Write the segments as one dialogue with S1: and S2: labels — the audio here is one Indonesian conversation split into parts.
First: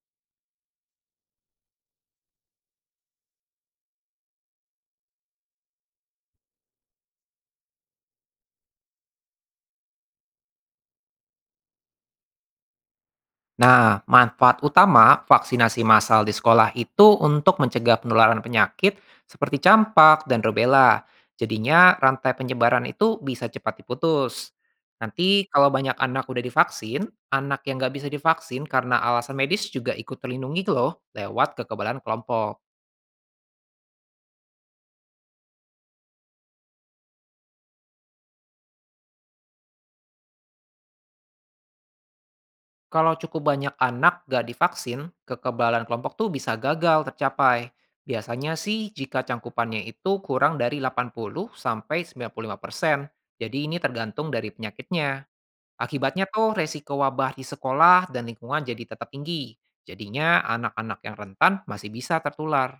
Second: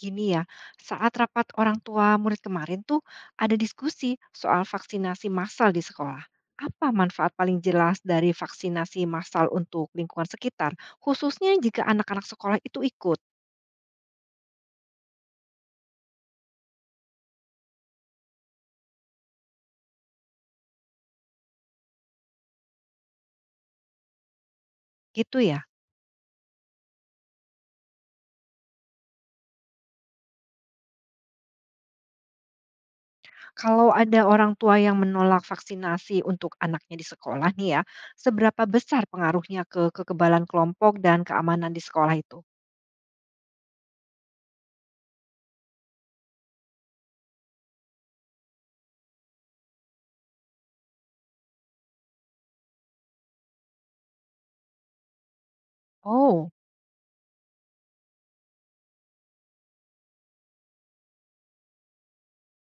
S1: Gini ya, saat rapat orang tua murid kemarin tuh ada diskusi soal vaksinasi massal di sekolah. Apa manfaat paling jelas dari vaksinasi massal untuk lingkungan sekitar, khususnya jika anak-anak sekolah itu ikut?
S2: Nah, manfaat utama vaksinasi massal di sekolah itu untuk mencegah penularan penyakit seperti campak dan rubella. Jadinya rantai penyebaran itu bisa cepat diputus.
S1: Gitu
S2: Nanti
S1: ya.
S2: kalau banyak anak udah divaksin, anak yang nggak bisa divaksin karena alasan medis juga ikut terlindungi loh lewat kekebalan kelompok.
S1: Kalau ada orang tua yang menolak vaksinasi untuk anaknya di sekolah nih ya, seberapa besar pengaruhnya ke kekebalan kelompok dan keamanan di sekolah itu?
S2: Kalau cukup banyak anak gak divaksin, kekebalan kelompok tuh bisa gagal tercapai. Biasanya sih jika cangkupannya itu kurang dari 80 sampai 95%. Jadi ini tergantung dari penyakitnya. Akibatnya
S1: Oh.
S2: tuh resiko wabah di sekolah dan lingkungan jadi tetap tinggi. Jadinya anak-anak yang rentan masih bisa tertular.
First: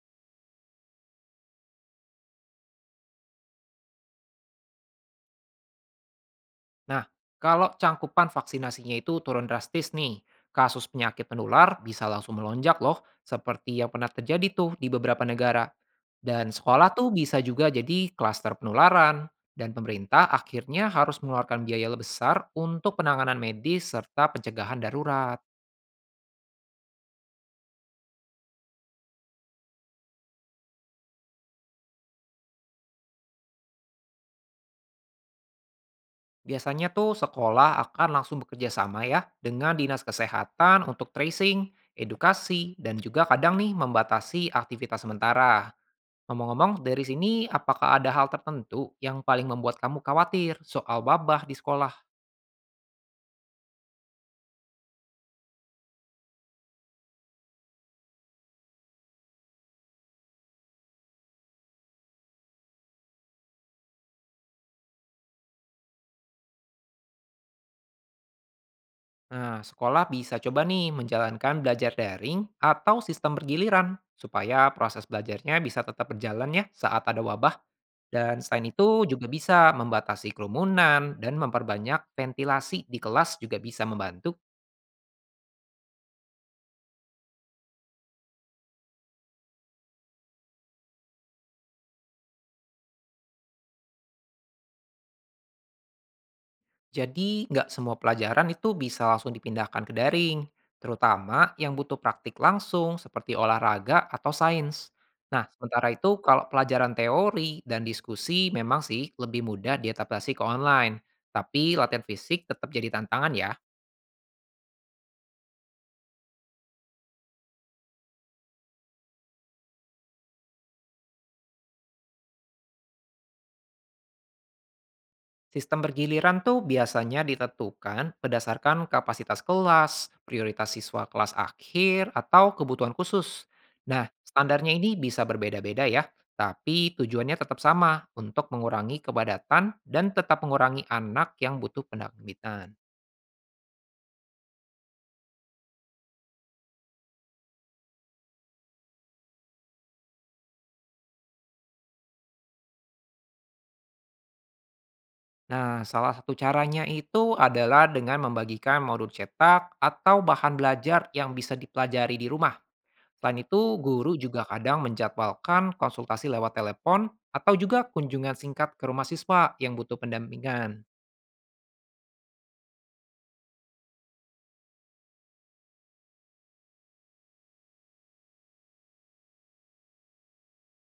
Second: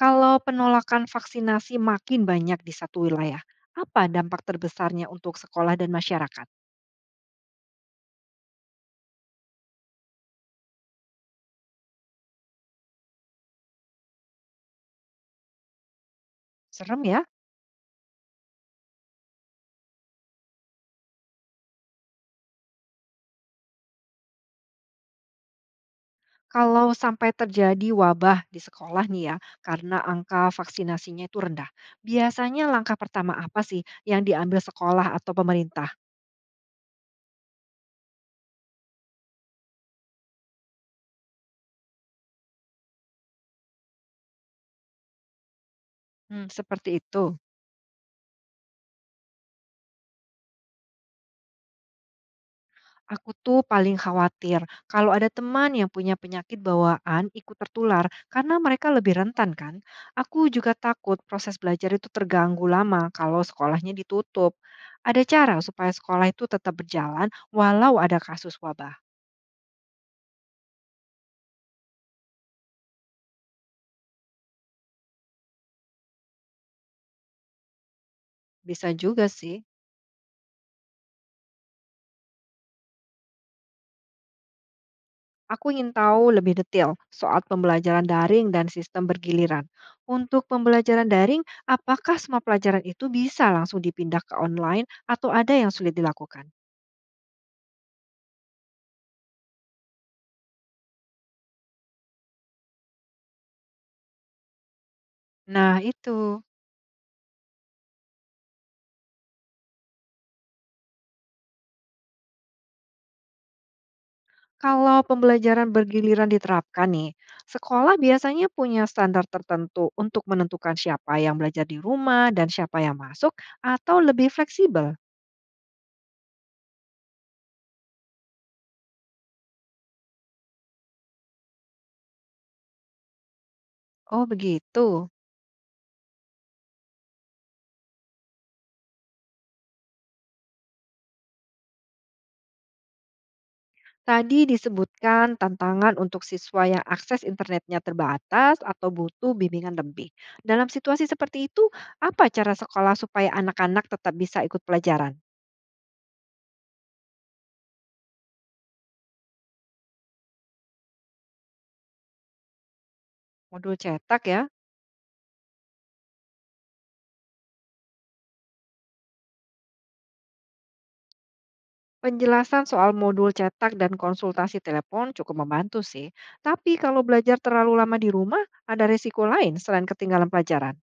S1: Kalau penolakan vaksinasi makin banyak di satu wilayah, apa dampak terbesarnya untuk sekolah dan masyarakat?
S2: Nah, kalau cangkupan vaksinasinya itu turun drastis nih, kasus penyakit menular bisa langsung melonjak loh, seperti yang pernah terjadi tuh di beberapa negara. Dan sekolah
S1: Serem
S2: tuh
S1: ya,
S2: bisa juga jadi klaster penularan, dan pemerintah akhirnya harus mengeluarkan biaya lebih besar untuk penanganan medis serta pencegahan darurat.
S1: kalau sampai terjadi wabah di sekolah nih ya, karena angka vaksinasinya itu rendah. Biasanya langkah pertama apa sih yang diambil sekolah atau pemerintah?
S2: Biasanya tuh sekolah akan langsung bekerja sama ya dengan dinas kesehatan untuk tracing, edukasi, dan juga kadang nih membatasi aktivitas sementara. Ngomong-ngomong,
S1: Seperti
S2: dari sini
S1: itu.
S2: apakah ada hal tertentu yang paling membuat kamu khawatir soal wabah di sekolah?
S1: Aku tuh paling khawatir kalau ada teman yang punya penyakit bawaan ikut tertular karena mereka lebih rentan kan. Aku juga takut proses belajar itu terganggu lama kalau sekolahnya ditutup. Ada cara supaya sekolah itu tetap berjalan walau ada kasus wabah.
S2: Nah, sekolah bisa coba nih menjalankan belajar daring atau sistem bergiliran supaya proses belajarnya bisa tetap berjalan ya saat ada wabah. Dan selain
S1: Bisa
S2: itu
S1: juga
S2: juga
S1: sih.
S2: bisa membatasi kerumunan dan memperbanyak ventilasi di kelas juga bisa membantu.
S1: Aku ingin tahu lebih detail soal pembelajaran daring dan sistem bergiliran. Untuk pembelajaran daring, apakah semua pelajaran itu bisa langsung dipindah ke online atau ada yang sulit dilakukan?
S2: Jadi, nggak semua pelajaran itu bisa langsung dipindahkan ke daring, terutama yang butuh praktik langsung seperti olahraga atau sains. Nah,
S1: Nah,
S2: sementara
S1: itu.
S2: itu kalau pelajaran teori dan diskusi memang sih lebih mudah diadaptasi ke online, tapi latihan fisik tetap jadi tantangan ya.
S1: Kalau pembelajaran bergiliran diterapkan nih, sekolah biasanya punya standar tertentu untuk menentukan siapa yang belajar di rumah dan siapa yang masuk atau lebih fleksibel.
S2: Sistem bergiliran tuh biasanya ditentukan berdasarkan kapasitas kelas, prioritas siswa kelas akhir, atau kebutuhan khusus. Nah,
S1: Oh,
S2: standarnya ini
S1: begitu.
S2: bisa berbeda-beda ya, tapi tujuannya tetap sama untuk mengurangi kepadatan dan tetap mengurangi anak yang butuh pendampingan.
S1: Tadi disebutkan tantangan untuk siswa yang akses internetnya terbatas atau butuh bimbingan lebih. Dalam situasi seperti itu, apa cara sekolah supaya anak-anak tetap bisa ikut pelajaran?
S2: Nah, salah satu caranya itu adalah dengan membagikan modul cetak atau bahan belajar yang bisa dipelajari di rumah. Selain itu,
S1: Modul
S2: guru
S1: cetak
S2: juga
S1: ya,
S2: kadang menjadwalkan konsultasi lewat telepon atau juga kunjungan singkat ke rumah siswa yang butuh pendampingan.
S1: penjelasan soal modul cetak dan konsultasi telepon cukup membantu sih. Tapi kalau belajar terlalu lama di rumah, ada risiko lain selain ketinggalan pelajaran.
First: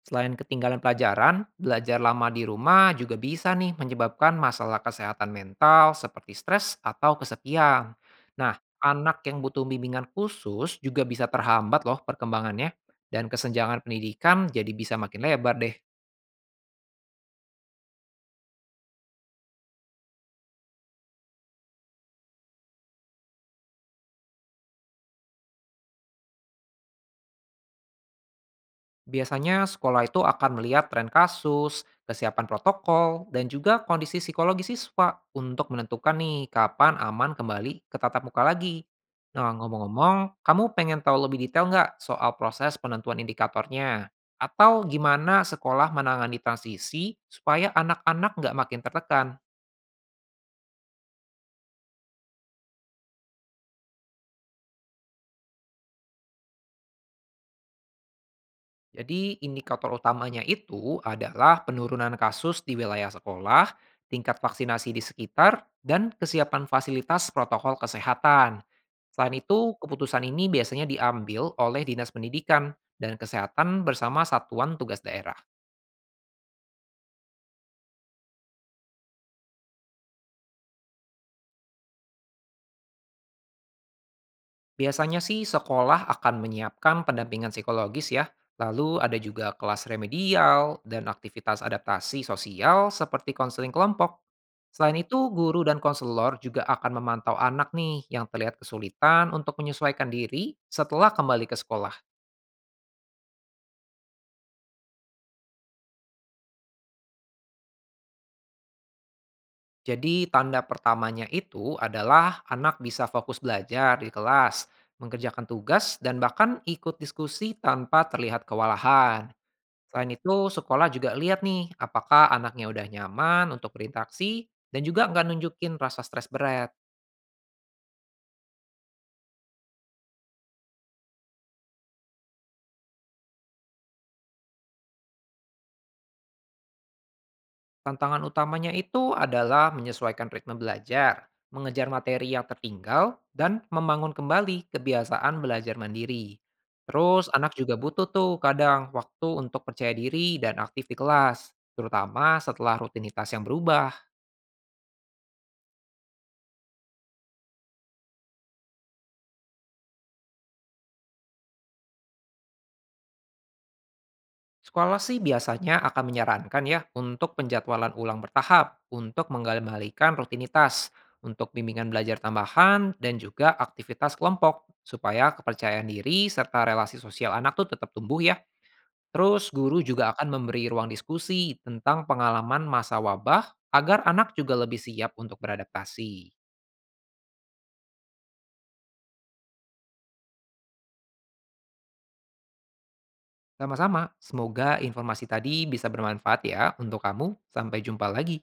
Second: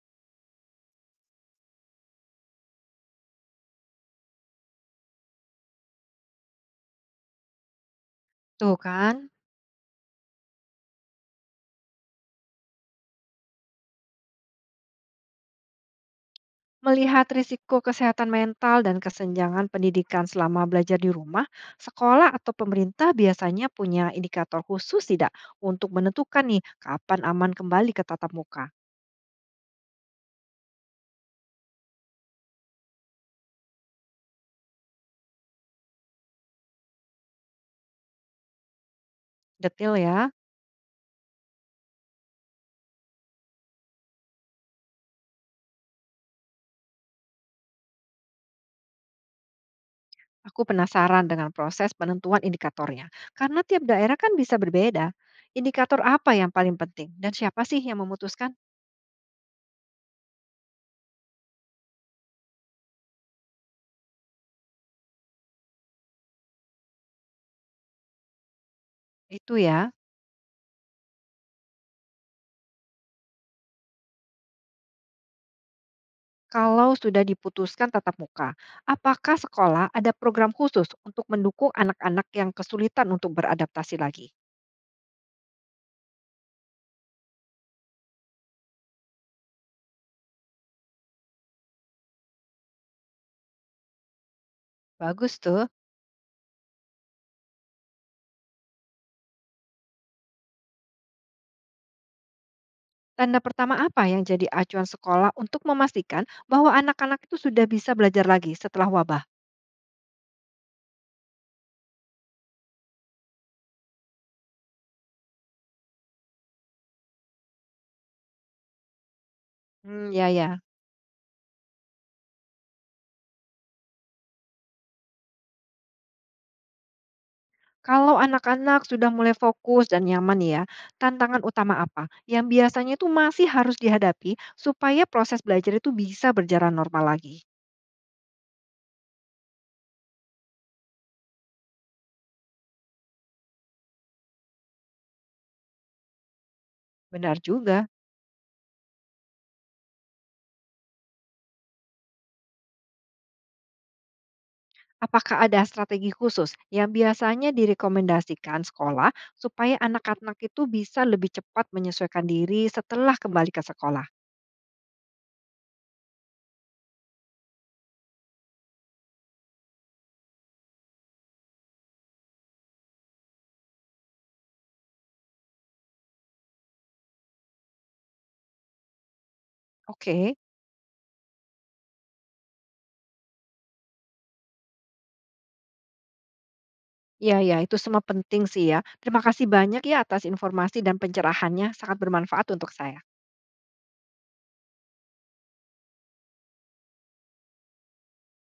S2: Selain ketinggalan pelajaran, belajar lama di rumah juga bisa nih menyebabkan masalah kesehatan mental seperti stres atau kesepian. Nah,
S1: Tuh kan?
S2: anak yang butuh bimbingan khusus juga bisa terhambat loh perkembangannya dan kesenjangan pendidikan jadi bisa makin lebar deh.
S1: Melihat risiko kesehatan mental dan kesenjangan pendidikan selama belajar di rumah, sekolah atau pemerintah biasanya punya indikator khusus tidak untuk menentukan nih kapan aman kembali ke tatap muka.
S2: Biasanya sekolah itu akan melihat tren kasus, kesiapan protokol, dan juga kondisi psikologi siswa untuk menentukan nih kapan aman kembali ke tatap muka lagi. Nah,
S1: Detil ya.
S2: ngomong-ngomong, kamu pengen tahu lebih detail nggak soal proses penentuan indikatornya? Atau gimana sekolah menangani transisi supaya anak-anak nggak makin tertekan?
S1: Aku penasaran dengan proses penentuan indikatornya, karena tiap daerah kan bisa berbeda. Indikator apa yang paling penting dan siapa sih yang memutuskan?
S2: Jadi indikator utamanya itu adalah penurunan kasus di wilayah sekolah, tingkat vaksinasi di sekitar, dan kesiapan fasilitas protokol kesehatan. Selain
S1: Itu
S2: itu,
S1: ya,
S2: keputusan ini biasanya diambil oleh Dinas Pendidikan dan Kesehatan bersama Satuan Tugas Daerah.
S1: kalau sudah diputuskan tatap muka, apakah sekolah ada program khusus untuk mendukung anak-anak yang kesulitan untuk beradaptasi lagi?
S2: Biasanya sih sekolah akan menyiapkan pendampingan psikologis ya, lalu ada juga kelas remedial dan aktivitas adaptasi sosial seperti konseling kelompok. Selain itu,
S1: Bagus
S2: guru
S1: tuh.
S2: dan konselor juga akan memantau anak nih yang terlihat kesulitan untuk menyesuaikan diri setelah kembali ke sekolah.
S1: Tanda pertama apa yang jadi acuan sekolah untuk memastikan bahwa anak-anak itu sudah bisa belajar lagi setelah wabah?
S2: Jadi tanda pertamanya itu adalah anak bisa fokus belajar di kelas, mengerjakan tugas, dan bahkan ikut diskusi tanpa terlihat kewalahan. Selain
S1: Ya,
S2: itu,
S1: ya.
S2: sekolah juga lihat nih apakah anaknya udah nyaman untuk berinteraksi dan juga nggak nunjukin rasa stres berat.
S1: Kalau anak-anak sudah mulai fokus dan nyaman ya, tantangan utama apa yang biasanya itu masih harus dihadapi supaya proses belajar itu bisa berjalan normal lagi?
S2: Tantangan utamanya itu adalah menyesuaikan ritme belajar, mengejar materi yang tertinggal, dan membangun kembali kebiasaan belajar mandiri. Terus
S1: Benar
S2: anak juga
S1: juga.
S2: butuh tuh kadang waktu untuk percaya diri dan aktif di kelas, terutama setelah rutinitas yang berubah.
S1: Apakah ada strategi khusus yang biasanya direkomendasikan sekolah supaya anak-anak itu bisa lebih cepat menyesuaikan diri setelah kembali ke sekolah?
S2: Sekolah sih biasanya akan menyarankan ya untuk penjadwalan ulang bertahap, untuk mengembalikan rutinitas, untuk bimbingan belajar tambahan, dan juga aktivitas kelompok, supaya kepercayaan diri serta relasi sosial anak tuh tetap tumbuh ya. Terus guru juga akan
S1: Oke,
S2: memberi ruang diskusi tentang pengalaman masa wabah agar anak juga lebih siap untuk beradaptasi.
S1: ya, ya, itu semua penting sih ya. Terima kasih banyak ya atas informasi dan pencerahannya, sangat bermanfaat untuk saya.
S2: Sama-sama, semoga informasi tadi bisa bermanfaat ya untuk kamu. Sampai jumpa lagi.